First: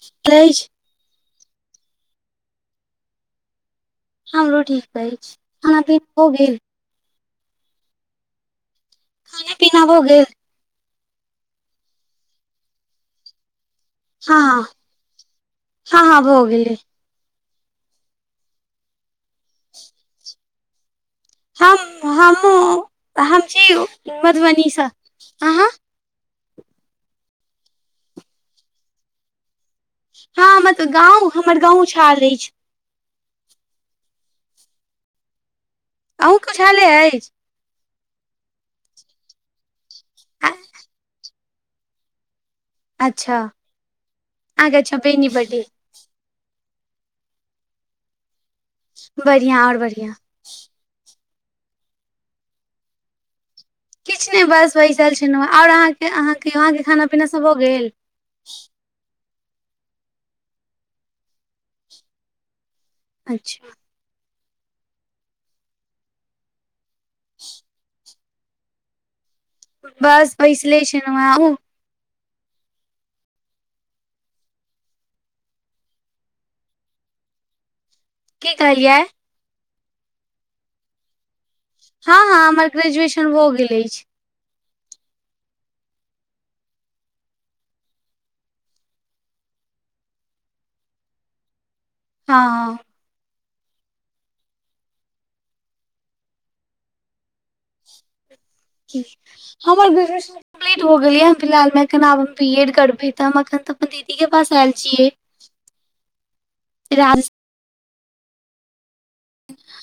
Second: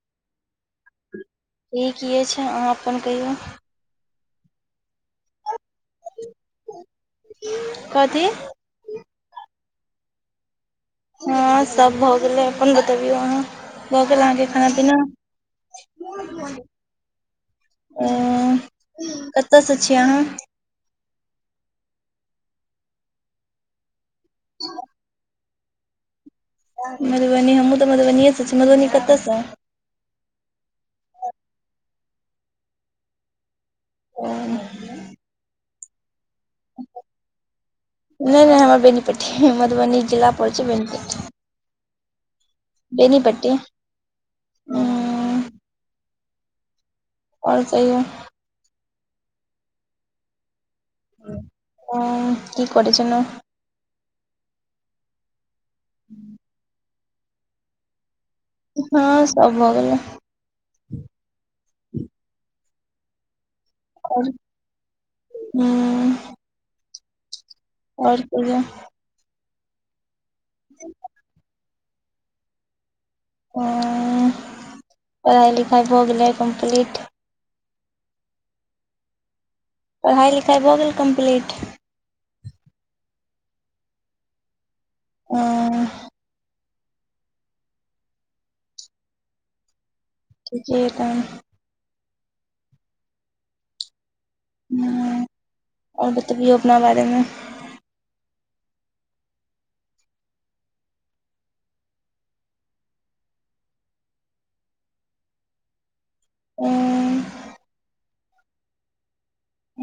[unintelligible] निक अछि अहाँ अपन कहियौ हमरो ठीक अछि खाना पीना भऽ गेल कथि खाना पीना भऽ गेल हँ सभ भऽ गेलै अपन बतबियौ अहाँ भऽ गेल हँ अहाँकेँ हँ खाना पीना हँ हँ भऽ गेलै ओ कतऽसँ छिये अहाँ हम हमहु हम छी मधुबनीसँ अहाँ मधुबनी हमहूँ तऽ मधुबनीेसँ छी मधुबनी कतयसँ हँ हमर तऽ गाँव हमर गाँव छाल अछि [inaudible] अहूँ [unintelligible] अछि नइ नइ हमर बेनिपट्टी मधुबनी जिला पड़ै छै बेनिपट्टी अच्छा बेनीपट्टी आगे छ हूँ बेनीपट्टी आओर कहियो बढ़िआं आओर बढ़िआं ओ की करै छलौ किछ ने बस बैसल छलहुँँ आओर अहाँके अहाँके आहाँके खाना पीना सब भऽ गेल हँ सब भऽ गेलै अच्छा आओर हू [inaudible] आओर कहियो बस बैसले छलौ है अहु ओ पढ़ाइ लिखाइ भऽ गेलै कम्प्लीट? की कहलियै पढ़ाइ लिखाइ भऽ गेल कम्प्लीट हँ हँ हमर ग्रेजुएशन भऽ गेल अछि ओ ठीके अय तहन हँ ह आओर बतबियौ अपना बारे मे की हमर ग्रेजउसन कम्पलीट भ गेल यै फिलहाल मे एखन आब बी एड करबे तऽ हम एखन त अपन दीदी के पास आयल छि [inaudible] राजस हँ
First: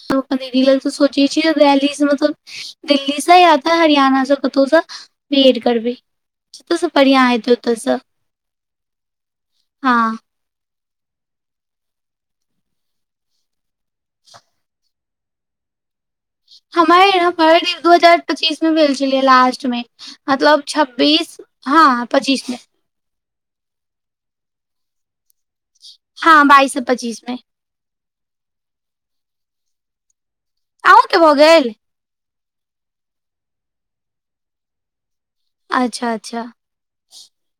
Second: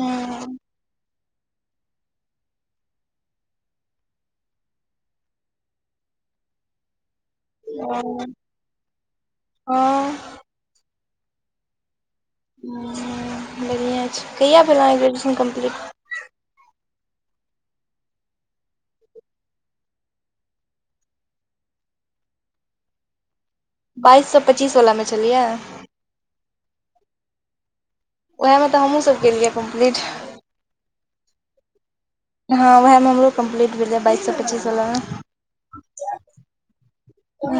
सौचे छियै [unintelligible] दिल्ली सँ या त हरियाणा सँ कतउ स बिएड करबय [unintelligible] बढ़िआ हेते ओ ओ हँ बढ़िआँ छै कहिया भेल आहाँ के ग्रेजुएशन कम्प्लीट हमर हमर दू हजार पच्चीस में भेल छलै या लास्ट मे मतलब छब्बीस हँ पच्चीस मे बाइस सए पच्चीस वला मे छलियै हँ बाइस स पच्चीस में ओएहमे तऽ हमहूँसभ केलियै कम्प्लीट आहुँके भऽ गेल हँ उएहमे हमरो कम्प्लीट भेल रहै बाइस सए पच्चीस वला मे अच्छा अच्छा हूँ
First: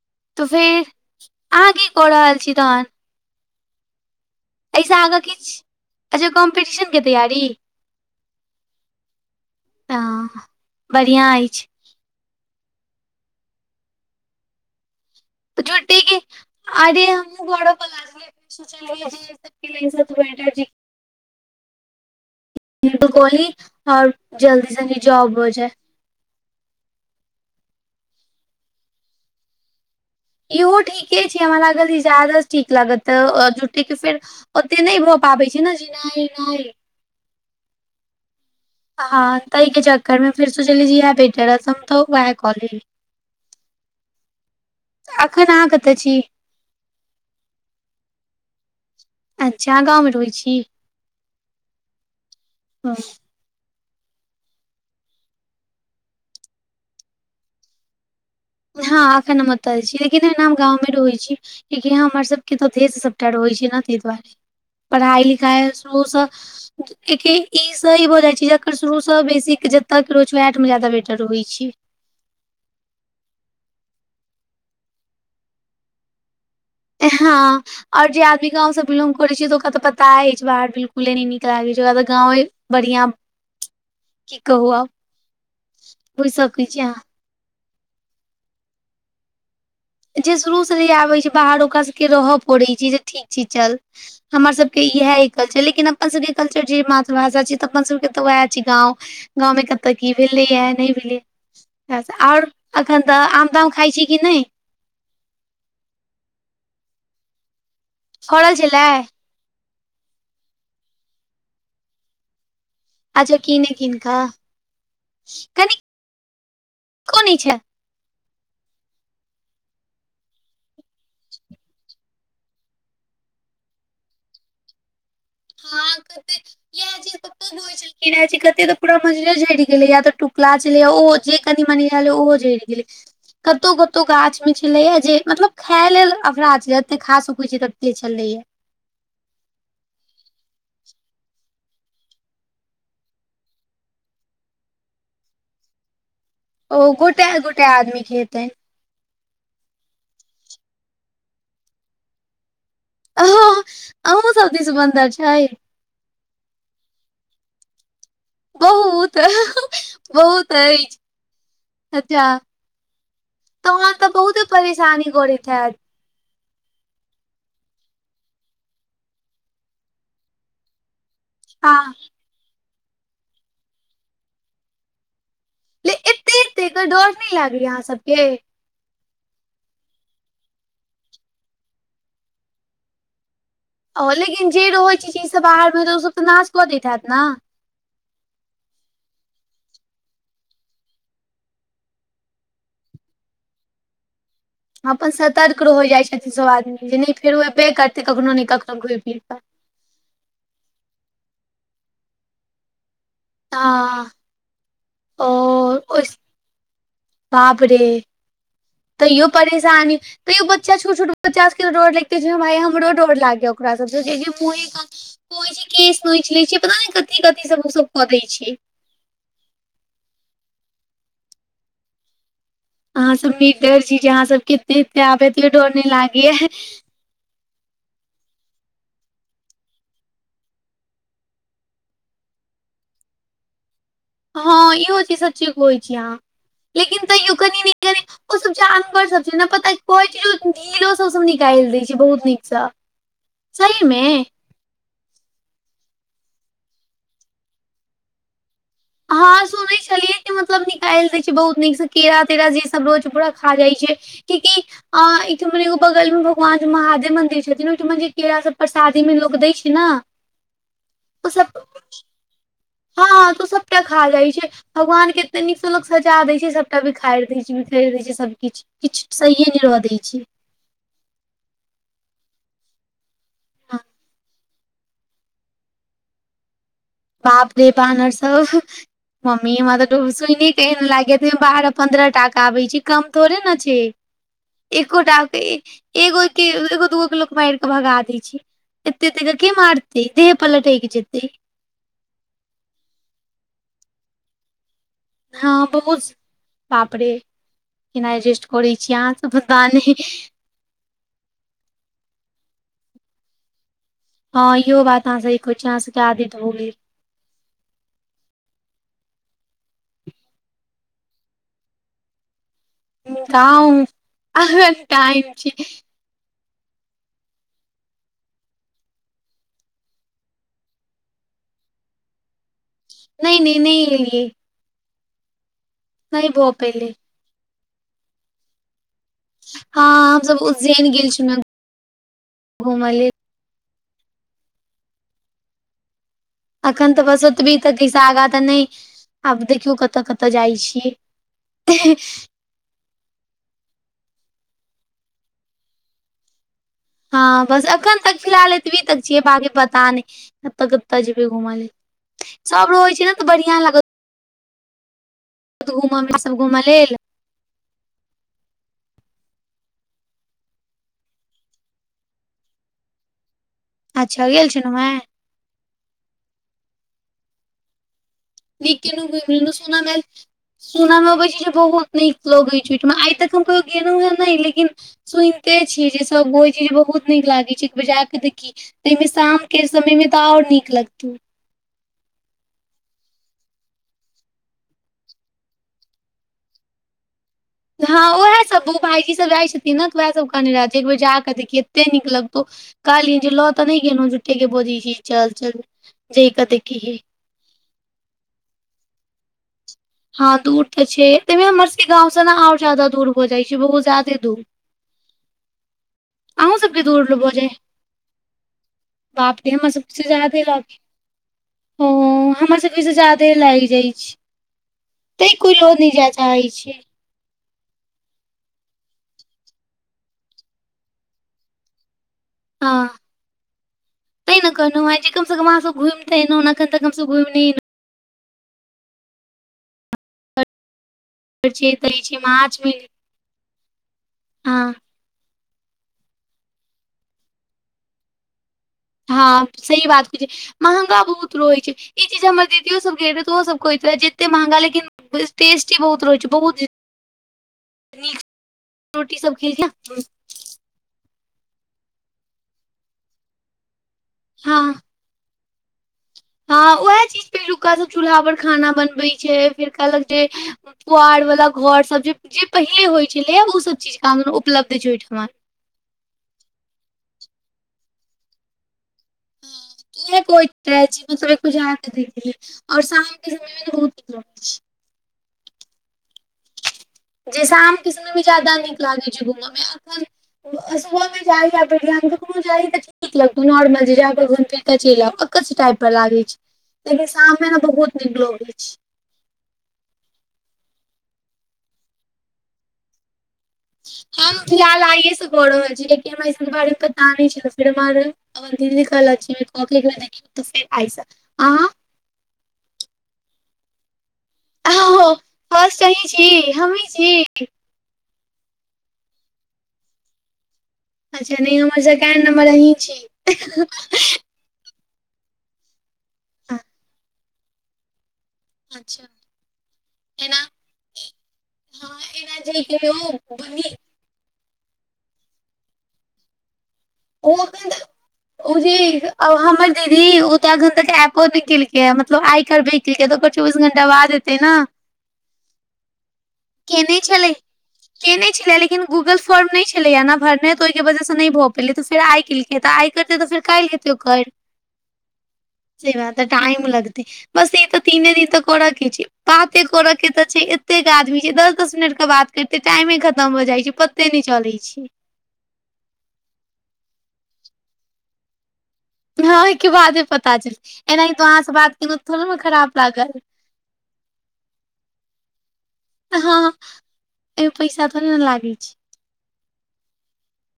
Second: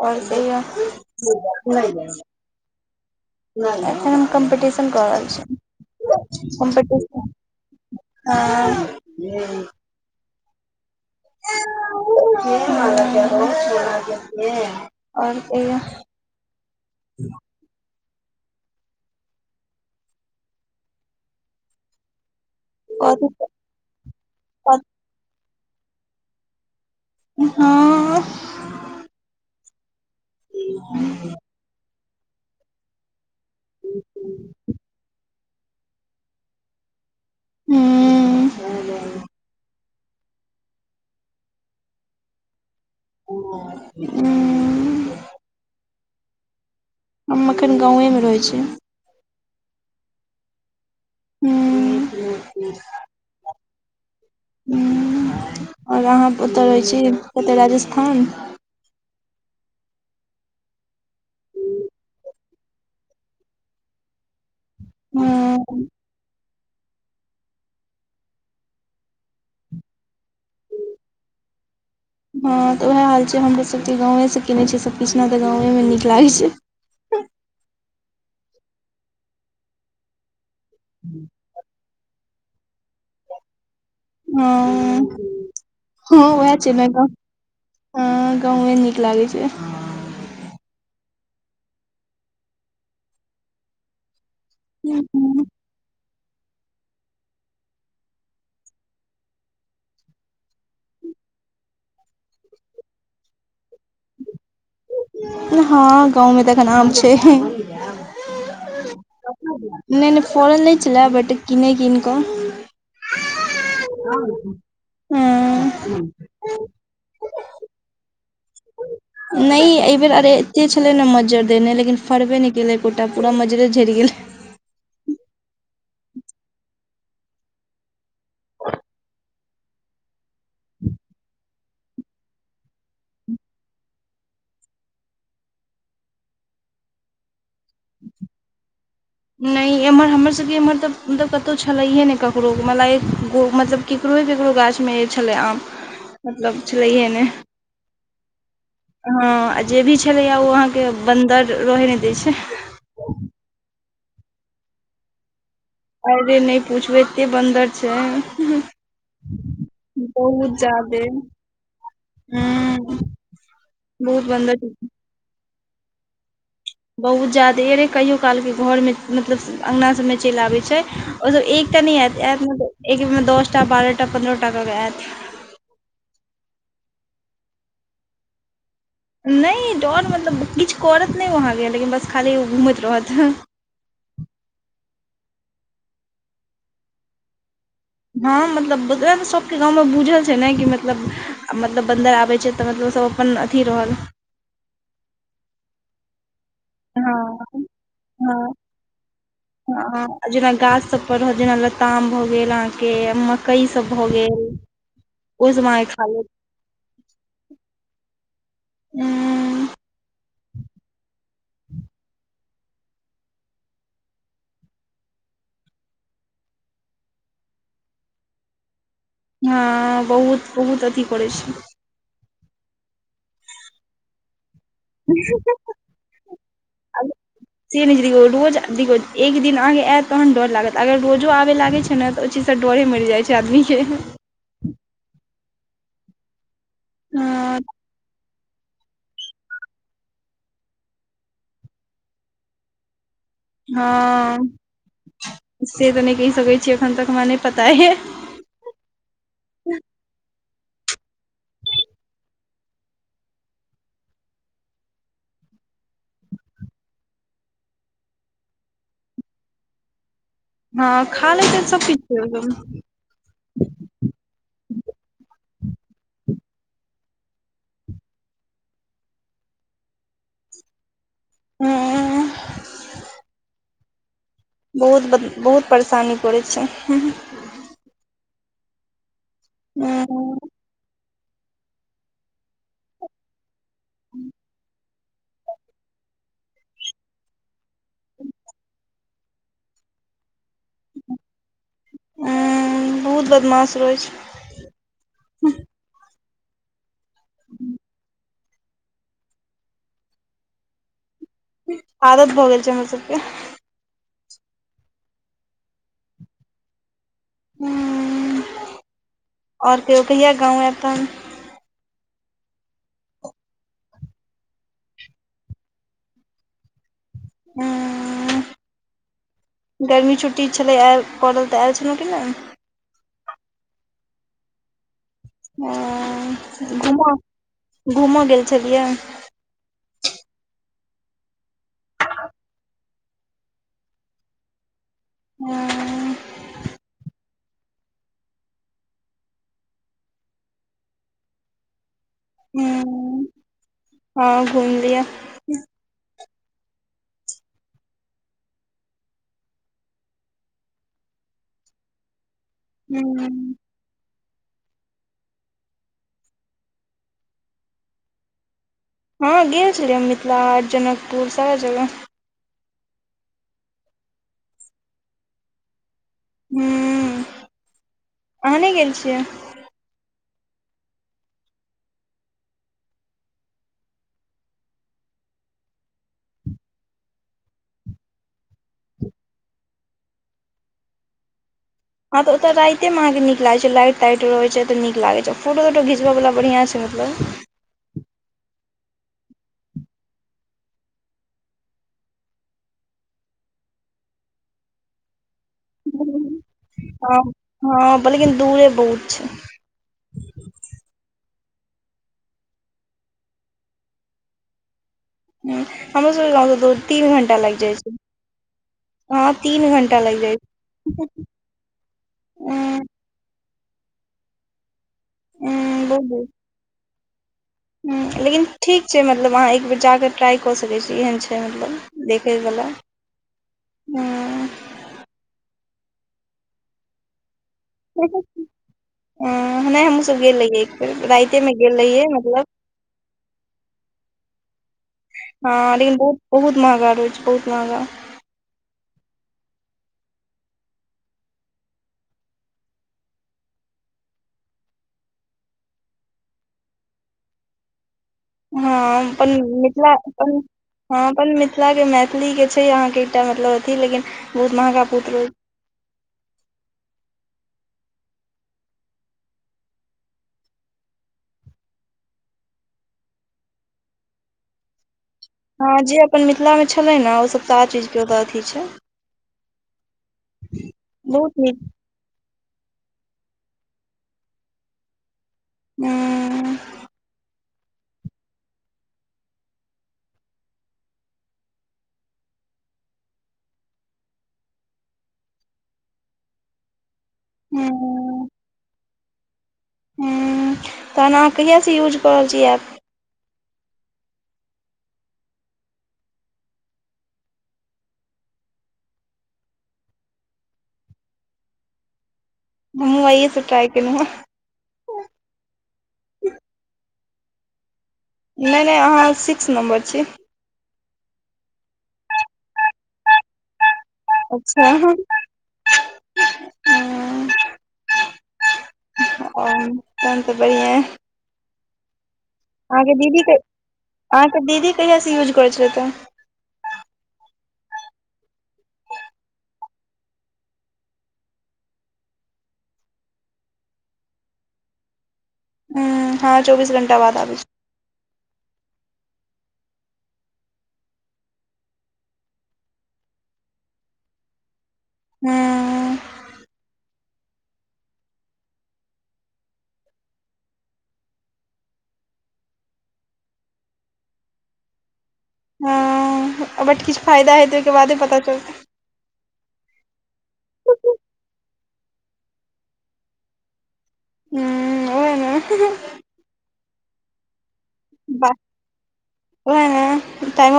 आओर कहियो ऐल छी तहन एखन कम्पटीशन एहिसँ क आगाँ रहल किछ अच्छा छी कॉम्पिटिशन के कम्पटीशन तैयारी हँ तऽ बढ़िआँ अछि झूठे [unintelligible] के अरे हम [unintelligible] [unintelligible] और जल्दी कथी से जॉब हो जाए हँ ईहो ठीके छै हमरा लागल [unintelligible] ठीक लागत त जुटे के फेर ओते नहि भऽ पाबै छै ने जे नहि नहि हू हँ ताहि के चक्करमें फिर सोचलियी इह बेटर रहसम तऽ वएहै कॉलेज ह एखन अहाँ कतऽ छी हम एखन गावेमे रहैत छी अच्छा गाँवमे रहैत छी हू ह आओर अहाँ ओत रहैत छी कतय राजस्थान मे हँ अखन हम अत छी लेकिन एना हम गाँवमे रहै छी कि हमर सबके तऽ [unintelligible] रहै छै ने ताहि दुआरे पढ़ाइ हँ लिखाइ शुरूसँ एकिन ई सही भऽ जाई छै जेकर शुरूसँ बेसी जतक रहैत छ वटमे जादा बेटर होइ छै हँ तऽ उएह हाल छै हमरो सबके गांवे से केने छियै सब किछना तऽ गांे मे नीक लागे छै हँ आओर जे आदमी गाँं से बिलोंग करैत छै तऽ ओकरा तऽ पता अछि छै बाहर बिलकुले नहि नीक लागैत छै ओकरा त गाँवे बढ़िियां हँ हँ बुझि वएह सकै छै छी ने अहाँ अहिठम हँ गांउवै नीक लागै छै जे शुरू से ही आबै छै बाहर ओकरा सबके रहय पड़ैत छै जे ठीक छै चल हमर सब इएह ह कल्चर लेकिन अपन सबके कल्चर छै मातृभाषा छी तऽ अपन सबके के तऽ उएह छी गाँव गाँव में कतऽ क भेलै या नहि भेलै आओर एखन तऽ आम ताम खाइ छी कि नहि हँ गाँवमे त नाम छै फड़ल छलै नहि नहि फोरन नहि छलै बट किनै कन कऽ अच्छा किने कन् क कनि हँ कोन इ छै न एहि बेर अरे एते छले ने मज्जर देने लेकिन फरबे नहि के एकोटा पूरा मजरे झरिि गेले हँ कते इह छलखिन कते त पूरा मजिला झरि गेलै या त क्लास लै ओहो जे कनि मनी रहलै ओहो जरि गेलै कतौ कतो गाछ में छले या जे मतलब खााय लेल अपफराध जते खा सकैत छै तते छले या नहि एम्हर हमरसभके एम्हर तऽ मतलब कतहु छलैये नहि ककरो मलय मतलब केकरो केकरो गाछमे ई छलै आम मतलब ओ छलैहे ने गोटे गोटे आदमीके हेतनि हँ आ जे भी छलैए ओ अहाँके बन्दर रहै नहि दै छै आहो अ सब दिश बन्दर छै अरे नहि पूछबै एते बन्दर छै बहुत बहुत बहुत अछि जादे हूँ अच्छा तऽ वहाँ तऽ बहुत बन्दर छै। परेशानी करैत हैत बहुत जा्यदे रहै कहिओ कालके घरमे मतलब अङ्गना सभमे चलि आबै छै ओ एकटा हँ न आयत आयत मतब एक दसटा बारह टा पन्द्रह टाक कऽ आयत ल एते क एते डर नहि लागलै अहाँ सबके नहि डर मतलब किछु करत नहि आहाँके लेकिन बस खाली ओ घूमैत रहत ह ओ लेकिन जे रहैत छैज सब बाहर मे तऽ ओ सब तऽ नाश कऽ दैत हैत न हँ मतलब सबके गाँवमे बुझल छै न कि मतलब मतलब बन्दर आबै छै तऽ मतलब सब अपन अथी रहल अपन सतर्क रहोइ जाइ छथिन सभ आदमी जे नहि फेरो हँ अयबे करतै कखहु नहि हँ को घुमि फिर कऽ जेना गाछ सब पर रहत जेना लताम भऽ गेल अहाँके कई सब भऽ हँ गेल ओस ओ खालेत बाप रे तैयो उंम्म परेशानी तैयो बच्चा छोट छोट बच्चा डोर लगते छै भाय हमरो डर लागया ओकरा सब छै केश नौच लै छै पता नै कथी कथी सब ओ स ब कऽ दै छियै हँ बहुत बहुत अथी करै छै अहाँ सब नीक डर छी अहाँ सब केत एते आब एत डर नहि लागेया से नहि छै देखियौ रोज देखियौ एक दिन आहाके आयत तहन डर लागत अगर रोजो आबय लागै छै ने तऽ ओ चीज त डरे मरि जाइत छै आदमीके हँ इो चीज सचेत कहैछी अहाँ लेकिन तैयो हँ कनि ने कनि ओ सब जानवर सब छै न पता कह छै ओ सब ढिलो सब सब निकालि दय छै बहुत नीक सब [unintelligible] [inaudible] हँ से तऽ नहि कहि सकैत छीय एखन तक हमरा नहि पता अई हँ सुनै छलियै जे मतलब निकाएल जाइ छै बहुत नीक स केरा तेरा जे सब रोज पूरा खा जाइ छै कठीक [unintelligible] अ एकठम एगो बगल मे भगवान जे महादेव मन्दिर छथिन ओहिठाम जे केरा सब परसादी मे लोग दय छै न हँ खा ले त सब किछ छै एकदम [unintelligible] हँ त सबटा खा जाइ छै भगवान के एते नीक स लोक सब सजा देै छै सबटा बिखारि दै छै बिखरि दै छै सब किछु किछु सहिए नहि रहऽ दैत छै ह [unintelligible] हँ बहुत बहुत परेशानी पड़ै छै बाप रे बानर सब मम्मी म तऽ हूँ डर सुइ न न लाग बारह पन्द्रह टाका आबै छै कम थोड़े न छै एक गोटाक के एगो के एगो दूगो के लोक माएर के भगा दै छै एत एते के के मारतै देह पलटेग जतै उ बहुत बदमाश रहै छै हँ बहुस बापरे एज करै छी अहाँ सब बता नहि आदत भऽ गेल छै हमरा सबके हँ इहो बात अहाँ सही कहै छी अहाँ सबके आदैत भगोलयै ह आओर केहिओ कहिया गाँव ह तऽ गाव अ टाइम छै ह गर्मी छुट्टी छलै आयल पड़ल तऽ आयल छलहुँ कि नहि नहि नहि नहिलियए भऽ ह पेलै घूमो घूमऽ गेल छलियै हँ हमस उज्जैन गेल छलुह घूम लेल ह। अखन तऽ बस ओतबी तऽ कैसा आगाँ तऽ नहि आब देखियौ कतऽ जाइ छीयै। ह। हँ घूम लिया। हँ, बस एखन तक फिलहाल एतबी तक छिये पता नहि। कत कत जेबे घूम लऽ सभ रहे छै ने तऽ हूँ बढ़िया लागत। घूम सभ घूम लेल हँ, गेल छलियै मिथिलाहाट जनकपुर सारा जगह अच्छा, गेलल छलु है। हू। निक केनु सुना म सुनय मे अबैत छै, जे बहुत निक लगैत छै, ओहिठाम आइ तक हम कहि गेलहुँ हेँ नहि लेकिन। सुनिते छियै, जे सभ बड़ छै जे बहुत निक लागैत छै बजाक देखी। ताहिमे शामके समय मे तऽ आओर निक लगतौ हँ तऽ ओतय रातिमे अहाँकेँ निक लागै छै, लाइट ताइट रहैत छै, तऽ निक लागै छै, फोटो तोटो घुच्बेवला बढ़आँ छै मतलब हँ उएहसभ भाईजी सभ जाइत छथिन ने तऽ ओएहसभ कहने रहथि एक बेर जाकऽ देखियी एते निक लगतौ। कालिय जे लो तऽ नहि गनो जुटे के बोजी है चल चल जे कत कि ह। हँ, लेकिन दूरे बहुत छै। हँ, दूर तऽ छै, तहिमे हमर सभके गाव से ने आओर जादा दूर भऽ जाइ छै, बहुत ज्यादे दूर। ह हमर सभके गाम अहूँ सँ दू तीन घण्टा लागि जाइ छै। हँ बापे तीन हमर घंटा सभसँ लागि जाइ जाते लऽ छै ओ हमर सभ ताई लागि जाइ छै, तै कोइ लो उंम्म नहि जाय चाहे छी। ह, लेकिन ठीक छै, मतलब अहाँ एकबेर ज कऽ ट्राइ कऽ सकैत छी एहन छै। मतलब देखै। वला हँ, कहि ने हूँ कहलु। कम सँ कम हम घुम तै अना इना अखन तक हम सभ घुम हमू सभ गेलहि एक बेर नइ। [unintelligible] छै मार्च मने हँ हँ, मुदा बहुत-बहुत महँगा रहै छै, बहुत महँगा। हँ, सही बात केहे। महँगा बहुत रहैत छै, ई चीज हमर दीदियो सभ ग रहे तऽ ओहो सभ कहैत रहे जते महँगा लेकिन टेस्टी बहुत रहैत छै, बहुत न हँ, अपन मिथिल अपन। हँ, अपन मिथिलाके मैथिलीके छै, अहाँकेँ एकटा मतलब अथि लेकिन बहुत हँ महँगा पुत्र। हँ, उएह चीज पे लुका सभ चूल्हा पर खाना बनबै छै। फेर कहलक जे पुआर वाला घर सभ जे जे पहिले होइ छलै ह ओ सभ चीज काम उपलब्ध छै ओहिठमा। हँ, जे अपन मिथिलामे छलै ने ओ सभ तऽ आ चीजके ओतय अथि छै। इहे को तऽ जीव सभ बहुत एको नीक देखै और शामके समय मे तऽ बहुत निक लग छै। हू। जैसाम किस भी जादा निक लागै छै, घूममे अखन सुभहमे जाइए पलक कोनो जाइ तऽ ठीक लगतौ नॉर्मल जे जा। कल पकच टाइप पर लागे। [inaudible] कि शाममे ने बहुत निक लोग छै। ह, तहन अहाँ कहियासँ यूज कऽ रहल छी एऐप हम फिलहाल आइे से कऽ रहल छी लेकिन हमरा [unintelligible] सके बारे मे पता नहि छल फेर हमर अ दीदी कहलऽ ज कह [unintelligible] देखी तऽ फेर आइ हं आइये सॅं ट्राइ केलौहे हँँ हॅं और सही छी हमी छी नहि नहि अहाँ सिक्स नम्बर छी अच्छा नहि हमर सेकेण्ड नम्बर अहीं छी अच्छा हँ और तहन तऽ एना बढ़िआ हँ एना जे अहाँके कहियौ दीदी बनी अहाँके दीदी कहियासँ यूज करै छलैथा ओ ओ जी हमर दीदी ओ तऽ एखन तक एपो नै केलकै ह मतलब आइ करबे ठीक है तो ओकर चौबीस घंटा बाद एतै न हँ आजो केनेे छलै केने छले लेकिन गूगल फॉर्म नहि छलै न भरने तऽ ओहिके वजह से नहि भऽ पेलै तऽ फेर आइ केल तऽ आइ करतैऽ फेर कायल हेतै ओकर [inaudible] से हँ बात तऽ टाइम लगतै बस ई तऽ तीनेे दिन तऽ कर के छै बाते कर के तऽ छै एतेक आदमी दस दस मिनट के बात करते टाइमे खतम भ जाइ छै पते नहि चलै छै आ बट किछ फायदा हेतय ताहिके बादे पता चलतै ह ओहिके बादे पता चल एनाहि तो अहाँ से बात केलहु थोड़े मे खराब लागल हूं ओ हे हँ ए में पैसा थोरे ने वाह लागि छै ओहे टाइम